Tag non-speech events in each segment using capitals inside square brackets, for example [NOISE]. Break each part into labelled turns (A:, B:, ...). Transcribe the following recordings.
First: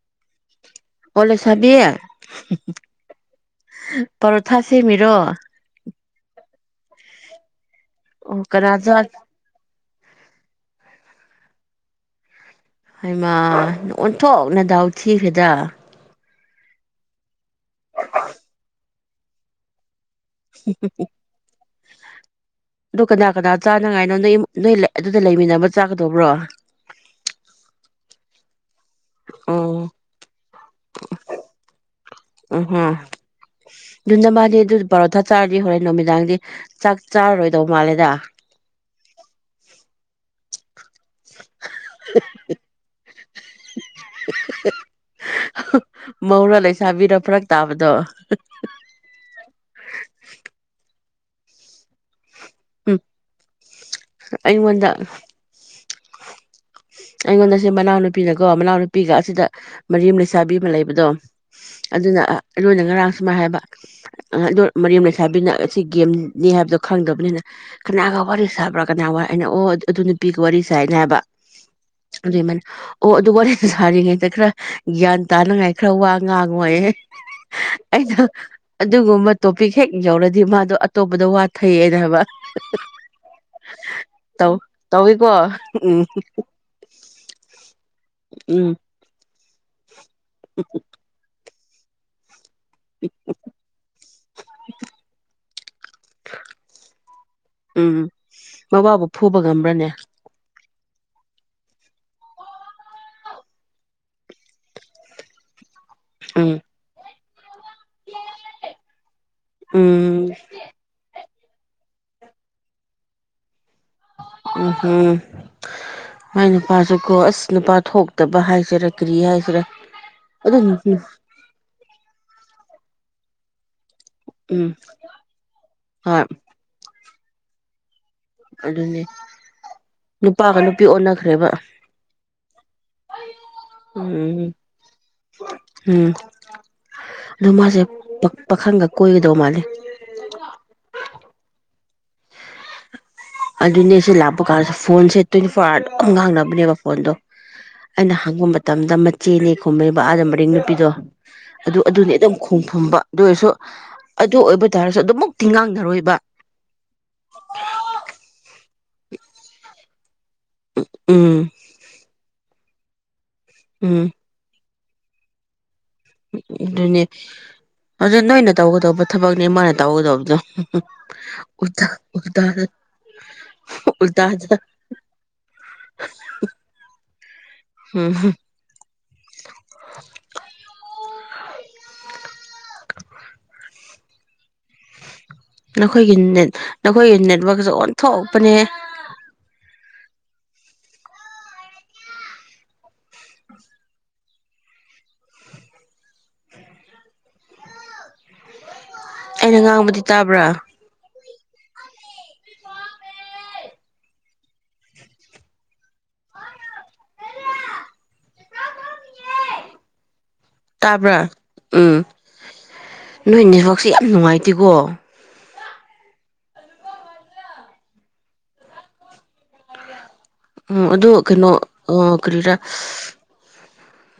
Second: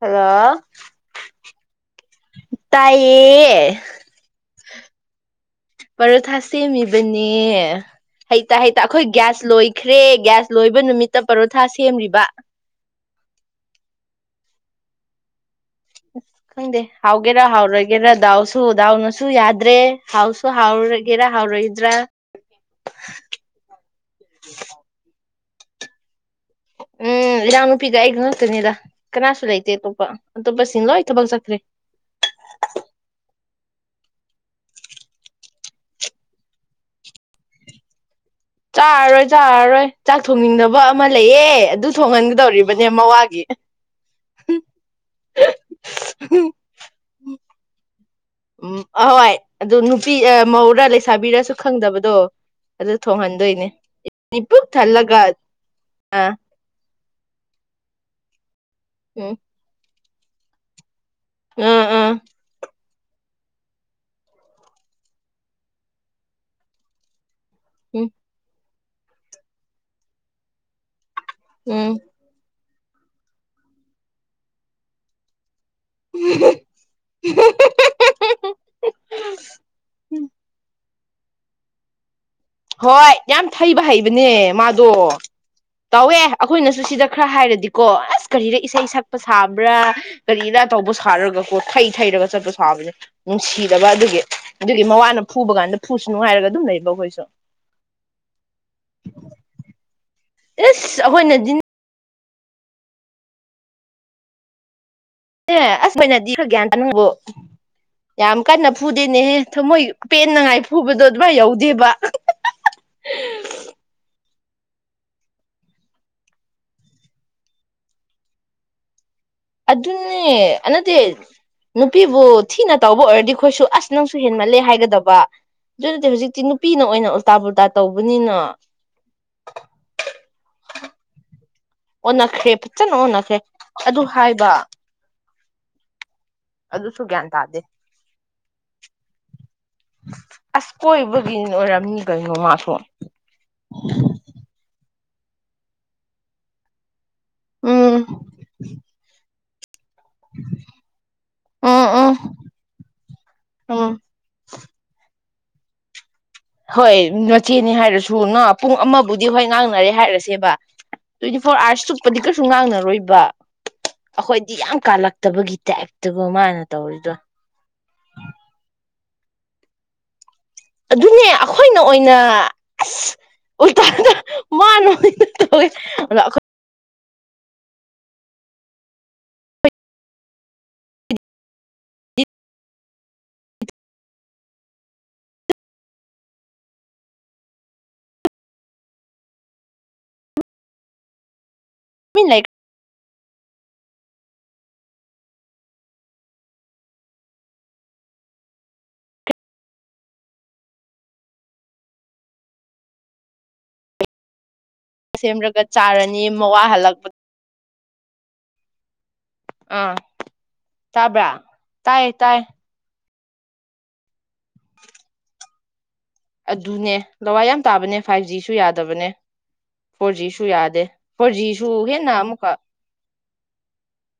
A: hello
B: ꯑꯣ ꯂꯩꯁꯥꯕꯤ
A: ꯇꯥꯏꯌꯦ
B: [UNINTELLIGIBLE] ꯄꯔꯣꯊꯥ ꯁꯦꯝꯃꯤꯔꯣ
A: ꯄꯔꯊꯥ ꯁꯦꯝꯃꯤꯕꯅꯦ
B: ꯑꯣ
A: ꯍꯩꯇꯥ
B: ꯀꯅꯥ
A: ꯍꯩꯇꯥ
B: ꯆꯥ
A: ꯑꯩꯈꯣꯏ ꯒ꯭ꯌꯥꯥ ꯂꯣꯏꯈ꯭ꯔꯦ ꯊ꯭ꯔꯦ ꯒ꯭ꯌꯥꯁ ꯂꯣꯏꯕ ꯅꯨꯃꯤꯠꯇ ꯄꯔꯣꯊꯥ ꯁꯦꯝꯔꯤꯕ
B: ꯍꯩꯃꯥ ꯑꯣꯟꯊꯣꯛꯅ ꯗꯥꯎ ꯊꯤꯈ꯭ꯔꯦꯗ
A: ꯈꯪꯗꯦ ꯍꯧꯎꯒꯦ ꯍꯥꯎꯒꯦꯔ ꯍꯥꯎꯔꯣꯏꯒꯦꯔ ꯗꯥꯎꯁꯨ ꯗꯥꯎꯅ ꯁꯨ ꯌꯥꯗ꯭ꯔꯦ ꯍꯥꯎꯁꯨ ꯍꯥꯎꯔꯒꯦꯔꯥ ꯍꯥꯎꯔꯣꯏꯗ꯭ꯔꯥ
B: ꯑꯗꯨ ꯀꯅꯥ ꯀꯅꯥ ꯆꯥꯅꯉꯥꯏꯅꯣ ꯅꯣꯏ ꯅꯣꯏ ꯑꯗꯨꯗ ꯂꯩꯃꯤꯟꯅ ꯆꯥꯒꯗꯧꯕ꯭ꯔꯣ
A: ꯎꯝ ꯏꯅꯥꯎ ꯅꯨꯄꯤꯒꯥ ꯑꯩꯒ ꯈꯛꯇꯅꯤꯗ ꯀꯅꯥꯁꯨ ꯂꯩꯇꯦ
B: ꯑꯣ
A: ꯇꯣꯄ ꯇꯣꯄꯁꯤꯅ ꯂꯣꯏ ꯊꯕꯛ ꯆꯠꯈ꯭ꯔꯦ
B: ꯎꯝꯍꯨꯝ ꯑꯗꯨ ꯅꯕꯥꯅꯤ ꯑꯗꯨ ꯄꯔꯣꯊꯥ ꯆꯥꯔꯗꯤ ꯍꯣꯔꯦꯟ ꯅꯨꯃꯤꯗꯥꯡꯗꯤ ꯆꯥꯛ ꯆꯥꯔꯔꯣꯏꯗꯧꯕ ꯃꯥꯜꯂꯦꯗ
A: ꯆꯥꯔꯔꯣꯏ ꯆꯥꯔꯔꯣꯏ ꯆꯥꯛ ꯊꯣꯡꯅꯤꯡꯗꯕ ꯑꯃ ꯑꯃ ꯂꯩꯌꯦ ꯑꯗꯨ ꯊꯣꯡꯍꯟꯒꯗꯧꯔꯤꯕꯅꯦ ꯃꯋꯥꯒꯤ
B: ꯃꯧꯔ ꯂꯩꯁꯥꯕꯤꯔ ꯐꯔꯛ ꯇꯥꯕꯗꯣ
A: ꯎꯝ ꯑꯍꯣꯏ ꯑꯗꯨ ꯅꯨꯄꯤ ꯃꯧꯔꯥ ꯂꯩꯁ ꯂꯩꯁꯥꯕꯤꯔꯁꯨ ꯈꯪꯗꯕꯗꯣ ꯑꯗꯨ
B: ꯎꯝ
A: ꯊꯣꯡꯍꯟꯗꯣꯏꯅꯦ ꯄꯨꯛ
B: ꯑꯩꯉꯣꯟꯗ
A: ꯊꯜꯂꯒ ꯑꯥ
B: ꯑꯩꯉꯣꯟꯗ ꯁꯤ ꯃꯅꯥꯎ ꯅꯨꯄꯤꯅꯀꯣ ꯃꯅꯥꯎꯄꯤ ꯅꯨꯄꯤꯒ
A: ꯎꯝ
B: ꯑꯁꯤꯗ ꯃꯔꯤ ꯂꯩꯁꯥꯕꯤ ꯑꯃ ꯂꯩꯕꯗꯣ
A: ꯑꯥ ꯑꯥ
B: ꯑꯗꯨꯅ ꯂꯣꯏꯅ ꯉꯔꯥꯡ ꯁꯨꯃꯥꯏ ꯍꯥꯏꯕ ꯑꯗꯣ ꯃꯔꯤꯝ ꯂꯩꯁꯥꯕꯤꯅ ꯑꯁꯤ ꯒꯦꯝꯅꯤ ꯍꯥꯏꯕꯗꯣ ꯈꯪꯗꯕꯅꯤꯅ
A: ꯎꯝ
B: ꯀꯅꯥꯒ ꯋꯥꯔꯤꯁꯥꯕꯔꯥ ꯀꯅꯥ ꯋꯥꯏ ꯍꯥꯏꯅ ꯑꯣ ꯑꯗꯨ ꯅꯨꯄꯤꯒ ꯋꯥꯔꯤꯁꯦ ꯍꯥꯏꯅ ꯍꯥꯏꯕ
A: ꯎꯝ
B: ꯑꯗꯨꯏ ꯃꯥꯅ ꯑꯣ ꯑꯗꯨ ꯋꯥꯔꯤ ꯁꯥꯔꯤꯉꯩꯗ ꯈꯔ ꯒ꯭ꯌꯥꯟ ꯇꯥꯅꯉꯥꯏ ꯈꯔ ꯋꯥ ꯉꯥꯡꯉꯣꯏꯌꯦ ꯑꯩꯗꯣ ꯑꯗꯨꯒꯨꯝꯕ ꯇꯣꯄꯤꯛ ꯍꯦꯛ ꯌꯧꯔꯗꯤ ꯃꯥꯗꯣ ꯑꯇꯣꯞꯄꯗ ꯋꯥꯊꯩꯌꯦꯅ ꯍꯥꯏꯕ
A: ꯍꯣꯏ ꯌꯥꯝ ꯊꯩꯕ ꯍꯩꯕꯅꯦ
B: ꯇꯧ
A: ꯃꯥꯗꯣ
B: ꯇꯧꯋꯤꯀꯣ ꯎꯝ
A: ꯇꯧꯋꯦ ꯑꯩꯈꯣꯏꯅꯁꯨ ꯁꯤꯗ ꯈ꯭ꯔ ꯍꯥꯏꯔꯗꯤ ꯀꯣ ꯑꯁ ꯀꯔꯤꯔꯥ
B: ꯎꯝ
A: ꯏꯁꯩ ꯁꯛꯄ ꯁꯥꯕ꯭ꯔꯥ ꯀꯔꯤꯗ ꯇꯧꯕ ꯁꯥꯔꯒꯀꯣ ꯊꯩ ꯊꯩꯔꯕ ꯆꯠꯄꯥꯁꯨ ꯐꯥꯕꯅꯤ ꯅꯨꯡꯁꯤꯗꯕ ꯑꯗꯨꯒꯤ ꯑꯗꯨꯒꯤ ꯃꯋꯥꯅ ꯐꯨꯕ ꯀꯥꯟꯗ ꯐꯨꯁꯨ ꯅꯨꯡꯉꯥꯏꯔꯒ ꯑꯗꯨꯝ ꯂꯩꯕ ꯑꯩꯈꯣꯏꯁꯨ
B: ꯎꯝ ꯃꯥꯋꯥꯕꯨ ꯐꯨꯕ ꯉꯝꯕ꯭ꯔꯅꯦ
A: ꯑꯩꯈꯣꯏꯅꯗꯤꯖꯤ ꯑꯦ ꯑꯁ ꯃꯣꯏꯅꯥꯗꯤ ꯈꯔꯥ
B: ꯎꯝ
A: ꯒ꯭ꯌꯥꯟ ꯇꯥꯅꯤꯡꯕꯣ [INAUDIBLE] ꯌꯥꯝ ꯀꯟꯅ ꯐꯨꯗꯦꯅꯦꯍꯦ ꯊꯃꯣꯏ
B: ꯎꯝ
A: ꯄꯦꯟꯅꯉꯥꯏ ꯐꯨꯕꯗꯣ ꯑꯗꯨꯃꯥꯏ ꯌꯧꯗꯦꯕ
B: ꯎꯝꯍꯝ ꯃꯥꯏ ꯅꯨꯄꯥꯁꯨꯀꯣ ꯑꯁ ꯅꯨꯄꯥ ꯊꯣꯛꯇꯕ ꯍꯥꯏꯖꯔꯛ
A: ꯑꯗꯨꯅꯦ ꯅꯠꯇꯦ ꯅꯨꯄꯤꯕꯨ ꯊꯤꯅꯥ ꯇꯧꯕ ꯑꯣꯏꯔꯗꯤꯈꯣꯏꯁꯨ ꯑꯁ ꯅꯪꯁꯨ ꯍꯦꯟꯃꯠꯂꯦ
B: ꯎꯝ
A: ꯍꯥꯏꯒꯗꯕ ꯑꯗꯨꯗꯤ
B: ꯍꯣꯏ
A: ꯍꯧꯖꯤꯛꯇꯤ ꯅꯨꯄꯤꯅ ꯑꯣꯏꯅ ꯑꯣꯟ ꯇꯥꯕꯨ ꯇꯥ ꯇꯧ
B: ꯑꯗꯨꯅꯦ ꯅꯨꯄꯥꯒ ꯅꯨꯄꯤ ꯑꯣꯟꯅꯈ꯭ꯔꯦꯕ
A: ꯑꯣꯟꯅꯈ꯭ꯔꯦ ꯐꯖꯅ ꯑꯣꯟꯅꯈ꯭ꯔꯦ ꯑꯗꯨ ꯍꯥꯏꯕ
B: ꯎꯝ ꯎꯝ
A: ꯑꯗꯨꯁꯨ ꯒ꯭ꯌꯥꯟ
B: ꯑꯗꯣ
A: ꯇꯥꯗꯦ
B: ꯃꯥꯁꯦ ꯄꯥꯈꯪꯒ ꯀꯣꯏꯒꯗꯧ ꯃꯥꯜꯂꯦ
A: ꯑꯁ ꯀꯣꯏꯕꯒꯤ ꯑꯣꯏꯔꯝꯃꯤ ꯀꯩꯅꯣ ꯃꯥ
B: ꯑꯗꯨꯅꯦꯁꯨ ꯂꯥꯞꯄꯥ ꯀꯥ ꯐꯣꯟꯁꯦ ꯇ꯭ꯋꯦꯟꯇꯤ ꯐꯣꯔ ꯑꯋꯥꯔꯗ ꯗꯨꯃ ꯉꯥꯡꯅꯕꯅꯦꯕ ꯐꯣꯟꯗꯣ
A: ꯎꯝ
B: ꯑꯩꯅ ꯍꯪꯕ ꯃꯇꯝꯗ ꯃꯆꯦꯅꯦ ꯈꯨꯝꯃꯦꯕ ꯑꯥꯗ ꯃꯔꯤꯡ ꯅꯨꯄꯤꯗꯣ ꯑꯗꯨ
A: ꯎꯝ
B: ꯑꯗꯨꯅꯤ
A: ꯎꯝ
B: ꯑꯗꯨꯝ ꯈꯣꯡꯐꯝꯕ ꯑꯗꯨ ꯑꯣꯏꯔꯁꯨ
A: ꯎꯝ
B: ꯑꯗꯨ ꯑꯣꯏꯕ ꯇꯥꯔꯁꯨ ꯑꯗꯨꯃꯛ ꯇꯤꯡꯉꯥꯡꯅꯔꯣꯏꯕ
A: ꯍꯣꯏ ꯃꯆꯦꯅꯤ ꯍꯥꯏꯔꯁꯨ ꯅ ꯄꯨꯡ ꯑꯃꯕꯨꯗꯤ ꯍꯣꯏ ꯉꯥꯡꯅꯔꯦ ꯍꯥꯏꯔꯦ ꯇꯦꯕ ꯇ꯭ꯋꯦꯟꯇꯤ
B: ꯎꯝ
A: ꯐꯣꯔ ꯑꯥꯋꯥꯔꯁ ꯆꯨꯞꯄꯗꯤ ꯀꯩꯁꯨ ꯉꯥꯡꯅ ꯑꯔꯣꯏꯕ
B: ꯎꯝ
A: ꯑꯩꯈꯣꯏꯗꯤ ꯌꯥꯝ ꯀꯥꯜꯂꯛꯇꯕꯒꯤ ꯇꯥꯏꯞ
B: ꯎꯝ ꯑꯗꯨꯅꯦ ꯑꯗꯨ ꯅꯣꯏꯅ ꯇꯧꯒꯗꯧꯕ ꯊꯕꯛꯅꯦ ꯃꯥꯅ ꯇꯧꯒꯗꯕꯗꯣ
A: ꯑꯗꯨꯅꯦ ꯑꯩꯈꯣꯏꯅ ꯑꯣꯏꯅ ꯑꯁ ꯎꯗ
B: ꯎꯜꯇꯥꯗ
A: ꯃꯥꯅ ꯑꯣꯏꯅ ꯇꯧꯋꯦ ꯑ
B: ꯍꯝ [UNINTELLIGIBLE] ꯅꯈꯣꯏꯒꯤ ꯅꯠ ꯅꯈꯣꯏꯒꯤ ꯅꯦꯠꯋꯔꯥꯛꯛꯁꯦ ꯑꯣꯟꯊꯣꯛꯄꯅꯦ
A: ꯂꯩꯥꯏꯛ
B: ꯑꯩꯅ ꯉꯥꯡꯕꯗꯤ ꯇꯥꯕ꯭ꯔꯥ
A: ꯁꯦꯝꯔꯒ ꯆꯥꯔꯅꯤ ꯃꯋꯥ ꯍꯜꯂꯛꯄꯗ ꯑꯥ ꯇꯥꯕ꯭ꯔ
B: ꯇꯥꯕ꯭ꯔꯥ ꯎꯝ
A: ꯇꯥꯏ ꯇꯥꯏ
B: ꯅꯣꯏ ꯅꯦꯠꯋꯥꯛꯁꯦ ꯌꯥꯝ ꯅꯨꯡꯉꯥꯏꯇꯦꯀꯣ
A: ꯑꯗꯨꯅꯦ ꯂꯋꯥꯏ ꯌꯥꯝ ꯇꯥꯕꯅꯦ ꯐꯥꯏꯚ ꯖꯤꯁꯨ ꯌꯥꯗꯕꯅꯦ ꯐꯣꯔ ꯖꯤꯁꯨ ꯌꯥꯗꯦ
B: ꯎꯝ ꯑꯗꯨ
A: ꯐꯣꯔ
B: ꯀꯩꯅꯣ
A: ꯖꯤꯁꯨ
B: ꯑ
A: ꯍꯦꯟꯅ
B: ꯀꯔꯤꯔꯥ
A: ꯑꯃꯨꯛꯀ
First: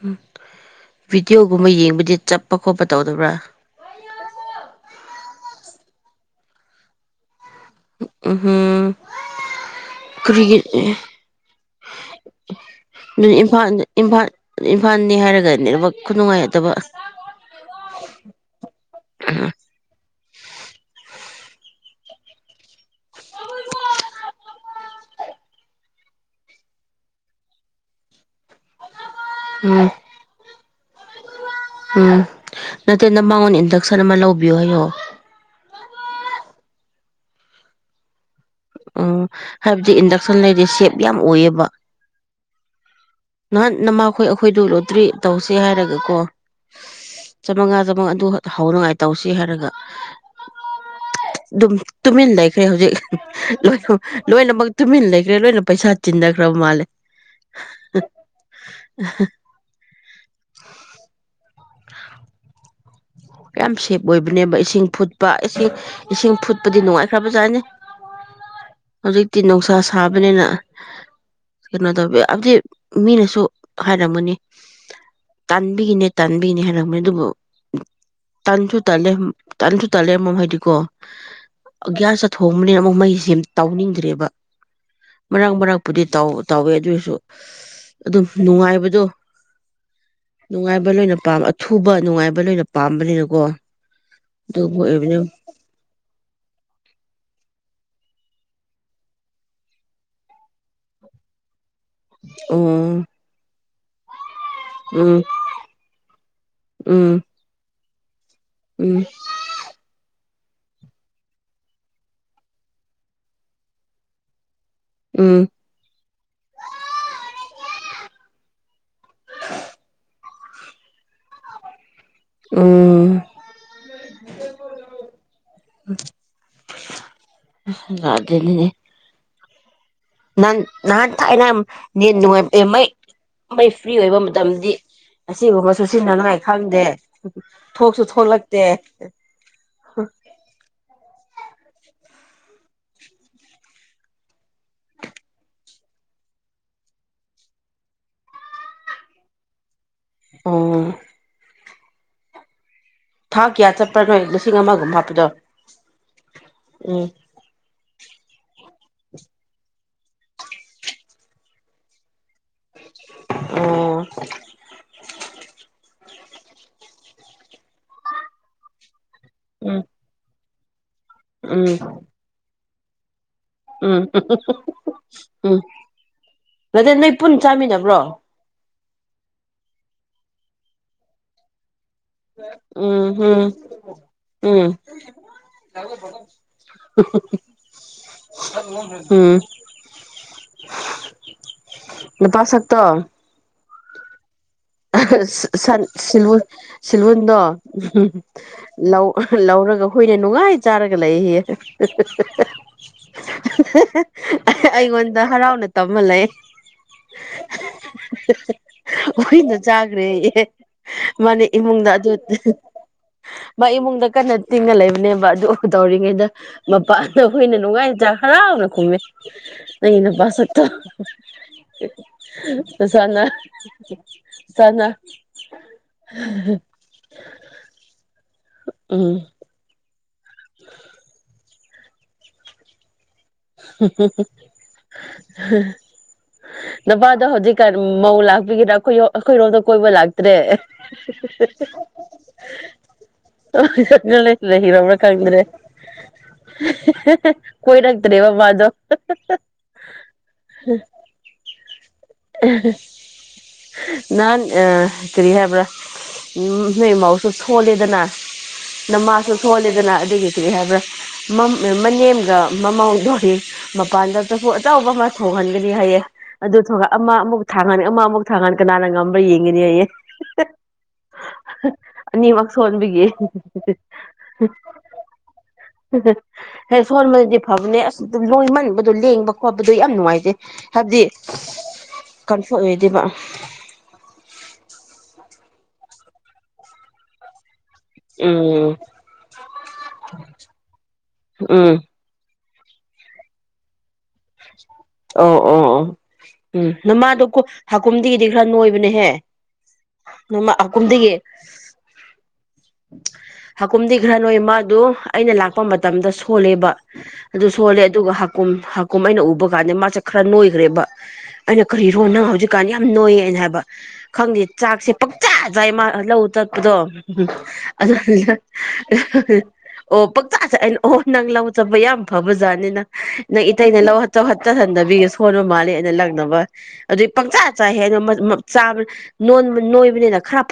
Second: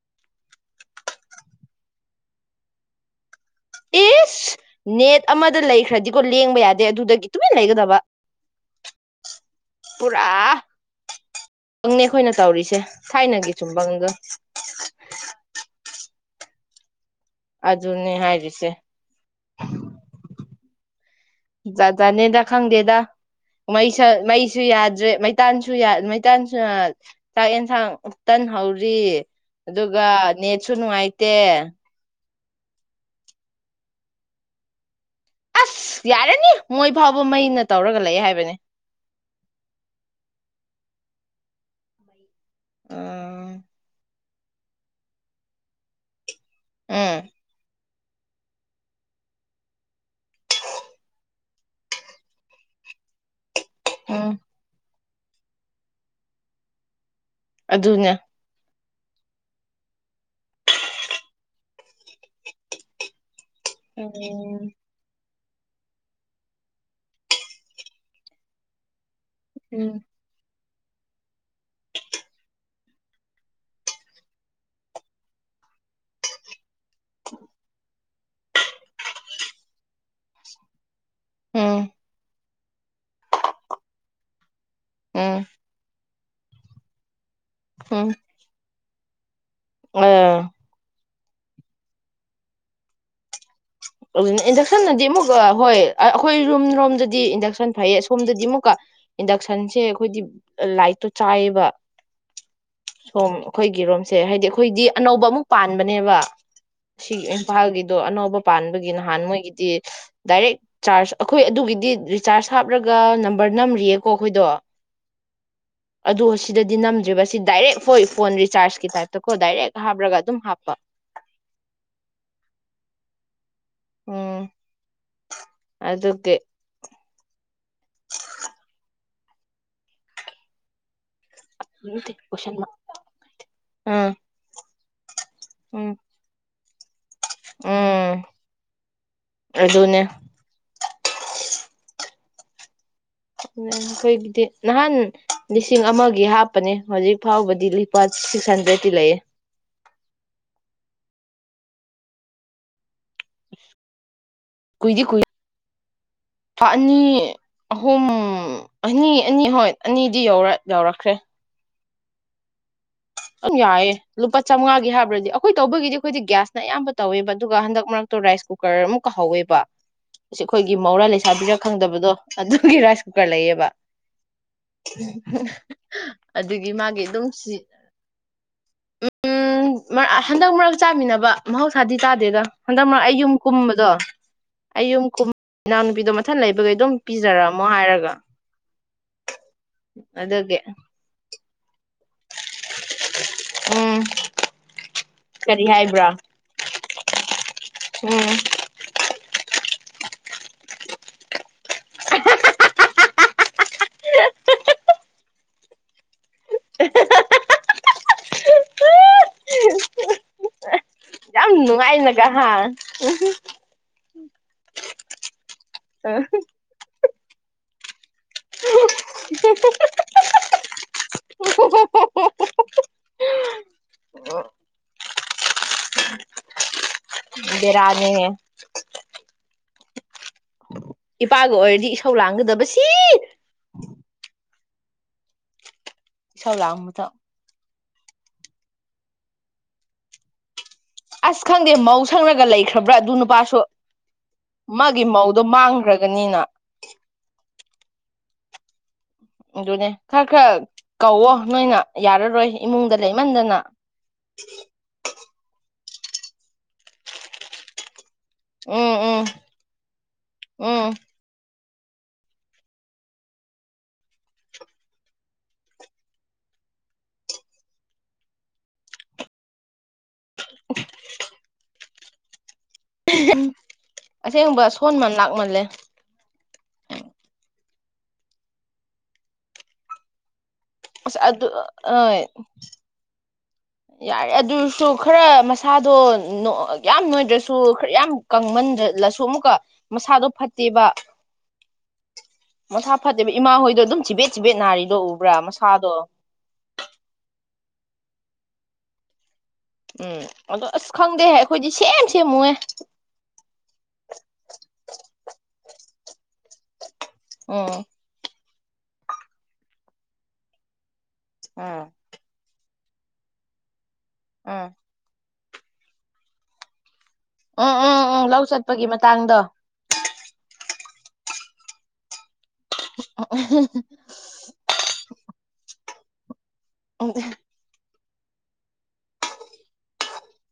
B: ꯎꯝ ꯚꯤꯗꯤꯑꯣꯒꯨꯝꯕ ꯌꯦꯡꯕꯗꯤ ꯆꯠꯄ ꯈꯣꯠꯄ ꯇꯧꯗꯕ꯭ꯔꯥ
A: ꯏꯁ ꯅꯦꯠ ꯑꯃꯗ ꯂꯩꯈ꯭ꯔꯗꯤꯀꯣ ꯂꯦꯡꯕ ꯌꯥꯗꯦ ꯑꯗꯨꯗꯒꯤ ꯇꯨꯃꯤꯟ ꯂꯩꯒꯗꯕ
B: ꯎꯝꯝ
A: ꯄꯨꯔꯥ
B: ꯀꯔꯤꯒꯤ
A: ꯕꯪꯅꯦ ꯑꯩꯈꯣꯏꯅ ꯇꯧꯔꯤꯁꯦ
B: ꯑꯗꯨ
A: ꯊꯥꯏꯅꯒꯤ
B: ꯏꯝꯐꯥꯜ
A: ꯆꯨꯝꯕꯪꯗꯣ
B: ꯏꯝꯐꯜ ꯏꯝꯐꯥꯜꯅꯤ ꯍꯥꯏꯔꯒꯅꯦ ꯊꯕ ꯈꯨ ꯅꯨꯡꯉꯥꯏꯇꯕ
A: ꯑꯗꯨꯅꯦ ꯍꯥꯏꯔꯤꯁꯦ ꯆꯠ ꯆꯥꯅꯦꯗ ꯈꯪꯗꯦꯗꯩ ꯃꯩꯁꯨ ꯌꯥꯗ꯭ꯔꯦ ꯃꯩꯇꯥꯟꯁꯨ ꯃꯩꯇꯥꯟꯁꯨ ꯆꯥꯛ ꯌꯦꯟꯁꯥꯡ ꯇꯟꯍꯧꯔꯤ
B: ꯎꯝ
A: ꯑꯗꯨꯒ ꯅ ꯁꯨꯅꯨꯡꯥꯏ ꯇꯦ
B: ꯅꯠꯇꯦꯗ ꯃꯉꯣꯟ ꯏꯟꯗꯛꯁꯟ ꯑꯃ ꯂꯧꯕꯤꯌꯣ ꯍꯥꯏꯡ
A: ꯑꯁ ꯌꯥꯔꯅꯤ ꯃꯣꯏ ꯐꯥꯎꯕ ꯃꯩꯅ ꯇꯧꯔꯒ ꯂꯩꯑꯦ ꯍꯥꯏꯕꯅꯤ
B: ꯎ ꯍꯥꯏꯕꯗꯤ ꯏꯟꯗꯛꯁꯟ ꯂꯩꯔꯤ ꯁꯦꯞ ꯌꯥꯝ ꯑꯣꯏꯌꯦꯕ ꯅ
A: ꯎꯝ
B: ꯅꯃ ꯑꯩꯈꯣꯏ ꯑꯩꯈꯣꯏꯗ ꯂꯣꯇ꯭ꯔꯤ ꯇꯧꯁꯦ ꯍꯥꯏꯔꯒ ꯀꯣ
A: ꯎꯝ
B: ꯆꯃꯒꯗ ꯑꯗꯨ ꯍꯧꯅꯉꯥꯏ ꯇꯧꯁꯤ ꯍꯥꯏꯔꯒ ꯑꯗꯨꯝ ꯇꯨꯃꯤꯟ ꯂꯩꯈ꯭ꯔꯦ ꯍꯧꯖꯤꯛ ꯂꯣꯏ
A: ꯎꯝ
B: ꯂꯣꯏꯅꯃꯛ ꯇꯨꯃꯤꯟꯅ ꯂꯩ ꯀꯦ ꯂꯣꯏꯅ ꯄꯩꯁꯥ ꯆꯤꯟꯊꯈ꯭ꯔꯕ ꯃꯥꯜꯂꯦ
A: ꯑꯗꯨꯅꯦ
B: ꯎ ꯌꯥꯝ ꯁꯦꯞ ꯑꯣꯏꯕꯅꯦꯕ
A: ꯎꯝ
B: ꯏꯁꯤꯡ ꯐꯨꯠ ꯏꯁꯤꯡ ꯏꯁꯤꯡ ꯐꯨꯠꯄꯗꯤ ꯅꯨꯡꯉꯥꯏꯈ꯭ꯔꯕꯖꯥꯅꯤ ꯍꯧꯖꯤꯛꯇꯤ ꯅꯨꯡꯁꯥ
A: ꯎꯝ
B: ꯁꯥꯕꯅꯤꯅ ꯀꯩꯅꯣ ꯇꯧꯕꯤ ꯍꯥꯏꯕꯗꯤ ꯃꯤꯅꯁꯨ ꯍꯥꯏꯔꯝꯒꯅꯤ ꯇꯥꯟꯕꯤꯒꯤꯅꯦ ꯇꯥꯟꯕꯤꯅꯤ ꯍꯥꯏꯔꯝꯅꯤ ꯃꯗꯨꯕꯨ ꯇꯥꯟꯁꯨ ꯇꯥꯂꯦ ꯇꯥꯟꯁꯨ ꯇꯥꯂꯦ ꯑꯃꯃꯝ ꯍꯥꯏꯗꯤꯀꯣ
A: ꯎꯝ
B: ꯑꯒꯔꯁ ꯊ ꯍꯣꯡꯕꯅꯤꯅ ꯑꯃꯨꯛ ꯃꯩꯁ ꯌꯥꯝ ꯇꯥꯎꯅꯤꯡꯗ꯭ꯔꯦꯕ
A: ꯎꯝ
B: ꯃꯔꯥꯡ ꯃꯔꯥꯡ ꯄꯨꯗꯤ ꯧ ꯇꯧꯋꯦ ꯑꯗꯨꯁꯨ
A: ꯎꯝ
B: ꯑꯗꯨꯝ ꯅꯨꯡꯉꯥꯏꯕ ꯗ
A: ꯑꯥ
B: ꯅꯨꯡꯉꯥꯏꯕ ꯂꯩ ꯅ ꯝ ꯑꯊꯨꯕ ꯅꯨꯡꯉꯥꯏꯕ ꯂꯣꯏꯅ ꯄꯥꯝꯕꯅꯤꯅꯀꯣ
A: ꯑꯗꯨꯅ
B: ꯑꯗꯨꯕꯨ
A: ꯏꯟꯗꯛꯁꯟꯅꯗꯤ
B: ꯑꯣꯏꯕꯅꯦ
A: ꯑꯃꯨꯛ ꯍꯣꯏ ꯑꯩꯈꯣꯏ ꯔꯨꯝ ꯔꯣꯝꯗꯗꯤ ꯏꯟꯗꯛꯁꯟ ꯐꯩꯌꯦ ꯁꯣꯝꯗꯗꯤ ꯑꯃꯨꯛꯀ ꯏꯟꯗꯛꯁꯟꯁꯦ ꯑꯩꯈꯣꯏꯗꯤ ꯂꯥꯏꯠꯇꯣ ꯆꯥꯏꯑꯕ
B: ꯑꯣ
A: ꯁꯣꯝ ꯑꯩꯈꯣꯏꯒꯤ ꯔꯣꯝꯁꯦ ꯍꯥꯏꯗꯤ ꯑꯩꯈꯣꯏꯗꯤ
B: ꯎꯝ
A: ꯑꯅꯧꯕ ꯑꯃꯨꯛ ꯄꯥꯟꯕꯅꯦꯕ
B: ꯎꯝ
A: ꯁꯤ ꯏꯝꯐꯥꯜꯒꯤ ꯑꯅꯧꯕ ꯄꯥꯟꯕꯒꯤ
B: ꯎꯝ
A: ꯅꯍꯥꯟ ꯃꯣꯏꯒꯤꯗꯤ ꯗꯥꯏꯔꯦꯛ ꯆꯥꯔꯖ ꯑꯩꯈꯣꯏ ꯑꯗꯨꯒꯤꯗꯤ ꯔꯤꯆꯥꯔꯖ ꯍꯥꯞꯂꯒ ꯅꯝꯕꯔ ꯅꯝꯔꯤꯌꯦꯀꯣ ꯑꯩꯈꯣꯏꯗꯣ
B: ꯎꯝ
A: ꯑꯗꯨ ꯁꯤꯗꯗꯤ ꯅꯝꯗ꯭ꯔꯤꯕꯁꯤ ꯗꯥꯏꯔꯦꯛ ꯍꯣꯏ ꯐꯣꯟ ꯔꯤꯆꯥꯔꯖꯀꯤ ꯇꯥꯏꯞꯇꯀꯣ ꯗꯥꯏꯔꯦꯛ ꯍꯥꯞ꯭ꯔꯒ ꯑꯗꯨꯝ ꯍꯥꯞꯄ
B: ꯎꯝ
A: ꯎꯝ ꯑꯗꯀꯦ
B: ꯔꯅꯤ ꯅꯪ ꯊꯥꯏꯅ ꯅꯦꯟ
A: ꯀꯣꯏꯁꯟ
B: ꯅꯨꯡꯉꯥꯏꯕ
A: ꯃꯥꯛ
B: ꯃꯩ ꯃꯩ ꯐ꯭ꯔꯤ
A: ꯎꯝ
B: ꯑꯣꯏꯕ ꯃꯇꯝꯗꯤ ꯑꯁꯤꯕ
A: ꯎꯝ
B: ꯃꯁꯨꯁꯤꯅꯉꯥꯏ ꯈꯪꯗꯦ ꯊꯣꯛꯁꯨ
A: ꯎꯝ
B: ꯊꯣꯛꯂꯛꯇꯦ
A: ꯑꯗꯨꯅꯦ ꯑꯩꯈꯣꯏꯒꯤꯗꯤ ꯅꯍꯥꯟ ꯂꯤꯁꯤꯡ ꯑꯃꯒꯤ ꯍꯥꯞꯄꯅꯦ ꯍꯧꯖꯤꯛ ꯐꯥꯎꯕꯗꯤ ꯂꯨꯄꯥ ꯁꯤꯛꯁ ꯍꯟꯗ꯭ꯔꯦꯠꯇꯤ ꯂꯩꯌꯦ
B: ꯑꯣ ꯊꯀꯤꯌꯥ ꯆꯄꯒ
A: ꯀꯨꯏꯗꯤ ꯀꯨꯏ ꯑꯅꯤ
B: ꯎꯝ
A: ꯑꯍꯨꯝ ꯑꯅꯤ ꯑꯅꯤ ꯍꯣꯏ ꯑꯅꯤꯗꯤ ꯌꯧꯔ ꯌꯧꯔꯛꯈ꯭ꯔꯦ ꯑꯗꯨ ꯌꯥꯏꯑꯦ
B: ꯑꯣ
A: ꯂꯨꯄꯥ ꯆꯥꯃꯉꯥꯒꯤ ꯍꯥꯏꯕ꯭ꯔꯗꯤ ꯑꯩꯈꯣꯏ ꯇꯧꯕꯒꯤꯗꯤ ꯑꯩꯈꯣꯏꯗꯤ ꯒ꯭ꯌꯥꯁꯅ ꯑꯌꯥꯝꯕ ꯇꯧꯋꯦꯕ ꯑꯗꯨꯒ ꯍꯟꯗꯛ ꯃꯔꯛꯇꯣ ꯔꯥꯏꯁ ꯀꯨꯀꯔ ꯑꯃꯨꯛ ꯀ ꯍꯧꯋꯦꯕ
B: ꯎꯝ
A: ꯒꯤ ꯃꯧꯔꯥ ꯂꯩꯁꯥꯕꯤꯔ
B: ꯎꯝ
A: ꯈꯪꯗꯕꯗꯣ ꯑꯗꯨ ꯑꯩꯈꯣꯏ ꯔꯥꯏꯁ ꯂꯩꯌꯦꯕ
B: ꯎꯝ ꯎꯝ ꯎꯝ
A: ꯑꯗꯨꯒꯤ
B: ꯑꯗ
A: ꯃꯥꯒꯤ
B: ꯅꯣꯏ
A: ꯑꯗꯨꯝ
B: ꯄꯨꯟ
A: ꯁꯤ
B: ꯆꯥꯃꯤꯟꯅꯕ꯭ꯔꯣ
A: ꯎꯝ ꯍꯟꯗꯛ ꯃꯔꯛ ꯆꯥꯃꯤꯟꯅꯕ ꯃꯍꯧꯥ ꯊꯥꯗꯤ ꯇꯥꯗꯦꯗ ꯍꯟꯗꯛꯃꯛꯔꯀꯛ
B: ꯎꯝ
A: ꯑꯩ ꯌꯨꯝ
B: ꯎꯝ
A: ꯀꯨꯝꯕꯗꯣ
B: ꯎꯝ
A: ꯑꯩ ꯌꯨꯝ ꯀꯨꯝꯕ ꯏꯅꯥꯎꯅꯨꯄꯤꯗꯣ ꯃꯊꯟ ꯂꯩꯕꯈꯩ ꯑꯗꯨꯝ ꯄꯤꯖꯔꯛꯑꯝꯃꯣ ꯍꯥꯏꯔꯒ
B: ꯎꯝ
A: ꯑꯗꯨꯒꯤ
B: ꯅꯨꯄꯥꯁꯛꯇꯣ
A: ꯎꯝ ꯀꯔꯤ
B: ꯁꯟ
A: ꯍꯥꯏꯕ꯭ꯔꯥ
B: ꯁꯤꯜ ꯂꯨꯟ ꯁꯤꯜ ꯂꯨꯟꯗꯣ
A: ꯎꯝ
B: ꯂꯧ ꯂꯧꯔꯒ ꯍꯣꯏꯅ ꯅꯨꯡꯉꯥꯏ ꯆꯥꯔꯒ ꯂꯩꯍ ꯑꯩꯉꯣꯟꯗ ꯍꯔꯥꯎꯅ ꯇꯝꯃ ꯂꯩꯅ ꯆꯥꯒꯔ꯭ꯦꯌꯦ ꯃꯥꯅꯦ
A: ꯌꯥꯝ
B: ꯏꯃꯨꯡꯗ ꯑꯗꯨ
A: ꯅꯨꯡꯉꯥꯏꯅꯒ ꯍꯥ
B: ꯃꯥ ꯏꯃꯨꯡꯗ ꯀꯟꯅ ꯇꯤꯡꯉꯥ ꯂꯩꯕꯅꯦꯕ ꯑꯗꯨ ꯇꯧꯔꯤꯉꯩꯗ ꯃꯄꯥꯥꯟ ꯅ ꯍꯨꯏꯅ ꯅꯨꯡꯉꯥꯏꯖ꯭ꯔꯥ ꯍꯔꯥꯎꯅ ꯈꯨꯝꯃꯦ ꯅꯪꯒꯤ
A: [UNINTELLIGIBLE]
B: [INAUDIBLE]
A: ꯑꯣ ꯍꯣ ꯍꯣ
B: ꯑꯗꯨꯁꯅ ꯆꯅ
A: ꯕꯦꯔꯥꯅꯤꯍꯦ
B: ꯎꯝ ꯎ
A: ꯅꯨꯄꯥꯒ ꯑꯣꯏꯔꯗꯤ ꯏꯁꯧ ꯂꯥꯡꯒꯗꯕ ꯁꯤ
B: [UNINTELLIGIBLE]
A: ꯏꯁꯧ ꯂꯥꯡꯕ ꯃꯊꯛ
B: ꯅꯄꯥꯗꯣ ꯍꯧꯖꯤꯛ ꯀꯔꯤ ꯃꯧ ꯂꯥꯛꯄꯤꯒꯗ꯭ꯔꯥ ꯑꯩꯈꯣꯏ ꯑꯩꯈꯣꯏꯔꯣꯝꯗ ꯀꯣꯏꯕ ꯂꯥꯛꯇ꯭ꯔꯦ
A: ꯑꯁ ꯈꯪꯗꯦ ꯃꯧ ꯁꯪꯉꯒ ꯂꯩꯈ꯭ꯔꯕ꯭ꯔꯥ ꯑꯗꯨ ꯅꯨꯄꯥꯁꯨ
B: ꯂꯩꯔꯕ꯭ꯔꯥ
A: ꯃꯥꯒꯤ
B: ꯈꯪꯗ꯭ꯔꯦ
A: ꯃꯧꯗꯣ ꯃꯥꯡꯈ꯭ꯔꯒꯅꯤꯅ
B: ꯀꯣꯏꯅ ꯇꯔꯦꯋꯥ ꯋꯥꯗ
A: ꯑꯗꯨꯅꯦ ꯈꯔ ꯈꯔ ꯀꯧꯋꯣ ꯅꯣꯏꯅ ꯌꯥꯔꯔꯣꯏ ꯏꯃꯨꯡꯗ ꯂꯩꯃꯟꯗꯅ
B: ꯅꯥꯟ ꯑ ꯀꯤꯔꯤ ꯍꯥꯏꯕ꯭ꯔꯥ ꯅꯣꯏ ꯃꯍꯧꯁꯨ ꯁꯣꯜꯂꯤꯗꯅ
A: ꯎꯝ ꯎꯝ
B: ꯅꯃꯥꯖꯁꯨ ꯁꯣꯂꯦꯗꯅ ꯑꯗꯨꯒꯤ ꯀꯔꯤ ꯍꯥꯏꯕ꯭ꯔꯥ
A: ꯎꯝ
B: ꯃꯅꯦꯝꯒ ꯃꯃꯥꯎꯗꯣꯔꯤ ꯃꯄꯥꯟꯗ ꯆꯐꯨ ꯑꯆꯧꯕ ꯑꯃ ꯊꯣꯡꯍꯟꯒꯅꯤ ꯍꯥꯏꯌꯦ ꯑꯗꯨ ꯑꯃ ꯑꯃꯨꯛ ꯊꯥꯡꯒꯅꯤ ꯑꯃꯨꯛ ꯊꯥꯡꯒꯅꯤ ꯀꯅꯥꯅ ꯉꯝꯕ꯭ꯔꯥ ꯌꯦꯡꯒꯅꯤ ꯑꯩꯌꯦ [INAUDIBLE] ꯅꯤꯕ ꯁꯣꯟꯣꯟꯕꯤꯒꯤ
A: ꯑꯁꯦꯡꯕ ꯁꯣꯟꯃꯟ ꯂꯥꯛꯃꯜꯂꯦ
B: ꯍꯦ ꯁꯣꯣꯟꯕꯦ ꯐꯕꯅꯦ ꯂꯣꯏꯃꯟꯕꯗꯣ ꯂꯦꯡꯕ ꯈꯣꯠꯄꯗꯣ ꯌꯥꯝ ꯅꯨꯡꯉꯥꯏꯖꯩ
A: ꯁ ꯑꯗꯨ ꯑꯗꯨ
B: ꯀꯟꯐ ꯑꯣꯏꯗꯤꯕ
A: ꯌꯥꯔꯦ ꯑꯗꯨꯁꯨ ꯈꯔ ꯃꯁꯥꯗꯣ ꯌꯥꯝ ꯅꯣꯏꯗ꯭ꯔꯁꯨ ꯁꯨ ꯈꯔ ꯌꯥꯝ
B: ꯎꯝ
A: ꯀꯪꯃꯟꯗꯂꯁꯨ ꯑꯃꯨꯛꯀ ꯃꯁꯥꯗꯣ ꯐꯠꯇꯦꯕ
B: ꯎꯝ
A: ꯃꯁꯥ ꯐꯠꯇꯦꯕ ꯏꯃꯥꯍꯣꯏꯗꯣ ꯑꯗꯨꯝ ꯆꯤꯕꯦꯠ ꯆꯤꯦ ꯅꯥꯔꯤꯅꯤ
B: ꯑꯣ ꯑꯣ ꯑꯣ ꯎꯝ ꯅꯃ ꯑꯗꯨ ꯍꯥꯀꯨꯝꯗꯤꯒꯤꯗꯤ ꯈꯔ ꯅꯣꯏꯕꯅꯦꯍꯦ
A: ꯎꯝ
B: ꯅꯣꯡꯃ
A: ꯑꯗꯣ ꯑꯁ
B: ꯍꯀꯨꯝꯗꯤ
A: ꯈꯪꯗꯦ ꯑꯩꯈꯣꯏꯗꯤ ꯁꯦꯝ ꯁꯦꯝꯃꯨꯍꯦ
B: ꯍꯥꯀꯨꯝꯗꯤ ꯈꯔ ꯅꯣꯏ ꯃꯥ ꯑꯗꯨ ꯑꯩꯅ ꯂꯥꯛꯄ ꯃꯇꯝꯗ ꯁꯣꯜꯂꯦꯕ ꯑꯗꯨ
A: ꯎꯝ
B: ꯁꯣꯜꯂꯦ ꯑꯗꯨꯒ ꯍꯥꯀꯨꯝ ꯑꯩꯅ ꯎꯕ ꯀꯥꯟ ꯃꯥꯁꯦ ꯈꯔ ꯅꯣꯏꯈ꯭ꯔꯦꯕ ꯑꯩꯅ
A: ꯎꯝ
B: ꯀꯔꯤ ꯔꯣꯅꯥ ꯍꯧꯖꯤꯀꯥꯟ ꯅꯣꯏꯌꯦꯅ ꯍꯥꯏꯕ ꯈꯪꯗꯦ
A: ꯎꯝ
B: ꯆꯥꯛꯁꯦ ꯄꯛ ꯥꯏꯃꯂ ꯎꯊꯗꯣ ꯎꯝ
A: ꯎꯝ ꯎꯝ ꯎꯝ
B: ꯑꯗꯨꯅ
A: ꯂꯧ ꯆꯠꯄꯒꯤ ꯃꯇꯥꯡꯗꯣ
B: ꯑꯣ ꯄꯛꯆꯥꯁꯦ ꯑꯩꯅ ꯑꯣ ꯅꯪ ꯂꯥꯎ ꯆꯠꯄ ꯌꯥꯝ ꯐꯕꯖꯥꯠꯦ ꯅꯪ ꯏꯇꯩꯅ ꯂ ꯁꯟꯗꯕꯤꯒ ꯁꯣꯟꯕ ꯃꯥꯜꯂꯦ ꯑꯩꯅ ꯂꯪꯅꯕ ꯑꯗꯨ
A: ꯎꯝ
B: ꯄꯪꯆꯥ ꯆꯆꯥ ꯍꯦ ꯆꯥꯕ ꯅꯣꯏꯕꯅꯤꯅ ꯈꯔ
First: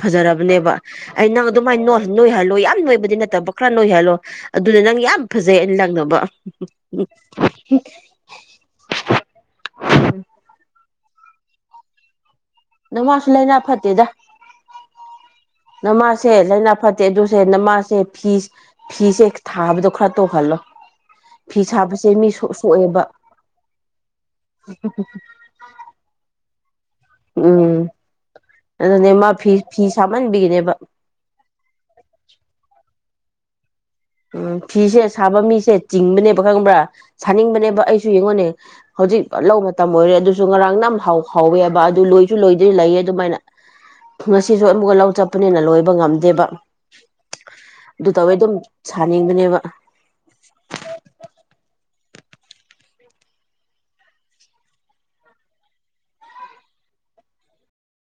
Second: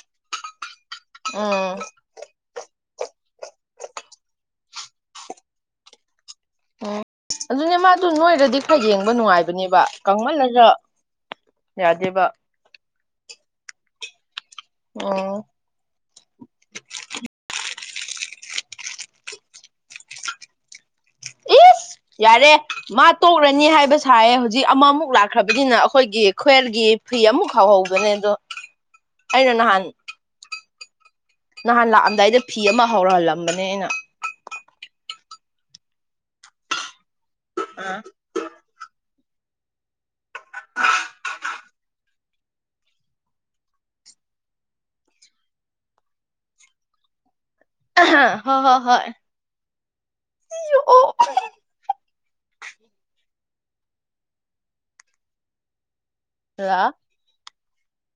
B: ꯐꯖꯔꯕꯅꯦꯕ ꯑꯩ ꯅꯪ ꯑꯗꯨꯃꯥꯏꯅ ꯅꯣꯏꯍꯜꯂꯣꯏ ꯌꯥꯝ ꯅꯣꯏꯕ ꯗꯤ ꯅꯠꯇꯕ ꯈꯔ ꯅꯣꯏ ꯍꯥꯏꯂꯣ ꯑꯗꯨꯅ ꯅꯪ ꯌꯥꯝ ꯐꯖꯩ ꯑꯩꯅ ꯅꯪꯅꯕ
A: ꯑꯣ ꯑꯗꯨꯅ ꯃꯥ ꯑꯗꯨ ꯅꯣꯏꯗ꯭ꯔꯗꯤ ꯈꯔ ꯌꯦꯡꯕ ꯅꯨꯡꯉꯥꯏꯕꯅꯦꯕ ꯀꯪꯃꯜꯂꯖꯣ ꯌꯥꯗꯦꯕ
B: ꯅꯋꯥꯁꯨ ꯂꯩꯅꯥ ꯐꯠꯇꯦꯗ
A: ꯎꯝ
B: ꯅꯃꯥꯁꯦ ꯂꯩꯅꯥ ꯐꯠꯇꯦ ꯑꯗꯨꯁꯦ ꯅꯃꯥꯁ ꯁꯦ ꯐꯤꯁ ꯐꯤꯁꯦ ꯈ ꯊꯥꯕꯗꯣ ꯈꯔ ꯇꯣꯛꯍꯜꯂꯣ ꯐꯤ
A: ꯏꯁ
B: ꯁꯥꯕꯁꯦ ꯃꯤ
A: ꯌꯥꯔꯦ
B: ꯁꯣꯛꯑꯦꯕ
A: ꯃꯥ ꯇꯣꯛꯂꯅꯤ ꯍꯥꯏꯕ ꯁꯥꯏꯌꯦ ꯍꯨꯖꯤꯛ ꯑꯃꯃꯨꯛ ꯂꯥꯛꯈ꯭ꯔꯕꯅꯤꯅ ꯑꯩꯈꯣꯏꯒꯤ [UNINTELLIGIBLE]
B: ꯎꯝ
A: ꯍꯧꯍꯧꯕꯅꯦ ꯑꯗꯣ
B: ꯑꯗꯨꯅꯦ ꯃꯥ ꯐꯤ
A: ꯑꯩꯅ
B: ꯐꯤ
A: ꯅꯍꯥꯟ
B: ꯁꯥꯃꯟꯕꯒꯤꯅꯦꯕ
A: ꯅꯍꯥꯟ ꯂꯥꯛꯑꯝꯗꯥꯏꯗ ꯐꯤ ꯑꯃ ꯍꯧꯔꯍꯜꯂꯝꯕꯅꯦ ꯑꯩꯅ
B: ꯎꯝ ꯐꯤꯁꯦ ꯁꯥꯕ ꯃꯤꯁꯦ ꯆꯤꯡꯕꯅꯦꯕ ꯈꯪꯕ꯭ꯔꯥ ꯁꯥꯅꯤꯡꯕꯅꯦꯕ ꯑꯩꯁꯨ ꯌꯦꯡꯉꯣꯅꯦ ꯍꯧꯖꯤꯛ ꯂꯧ ꯃꯇꯝ ꯑꯣꯏꯔꯦ ꯑꯗꯨꯁꯨ ꯉꯔꯥꯡ ꯅꯝ ꯍꯧ ꯍꯧꯋꯦꯕ ꯑꯗꯨ ꯂꯣꯏꯁꯨ ꯂꯣꯏꯗ꯭ꯔꯤ ꯂꯩꯌꯦ ꯑꯗꯨꯃꯥꯏꯅ ꯉꯁꯤꯁꯨ ꯑꯃꯨꯛꯀ ꯂꯧ ꯆꯠꯄꯅꯤꯅ ꯂꯣꯏꯕ ꯉꯝꯗꯦꯕ ꯑꯗꯨ
A: ꯑ
B: ꯇꯧꯋꯦ ꯑꯗꯨꯝ
A: ꯍꯣꯏ ꯍꯣꯏ ꯍꯣꯏ
B: ꯁꯥꯅꯤꯡꯕꯅꯦꯕ
A: ꯑꯣ ꯍꯜꯂꯣ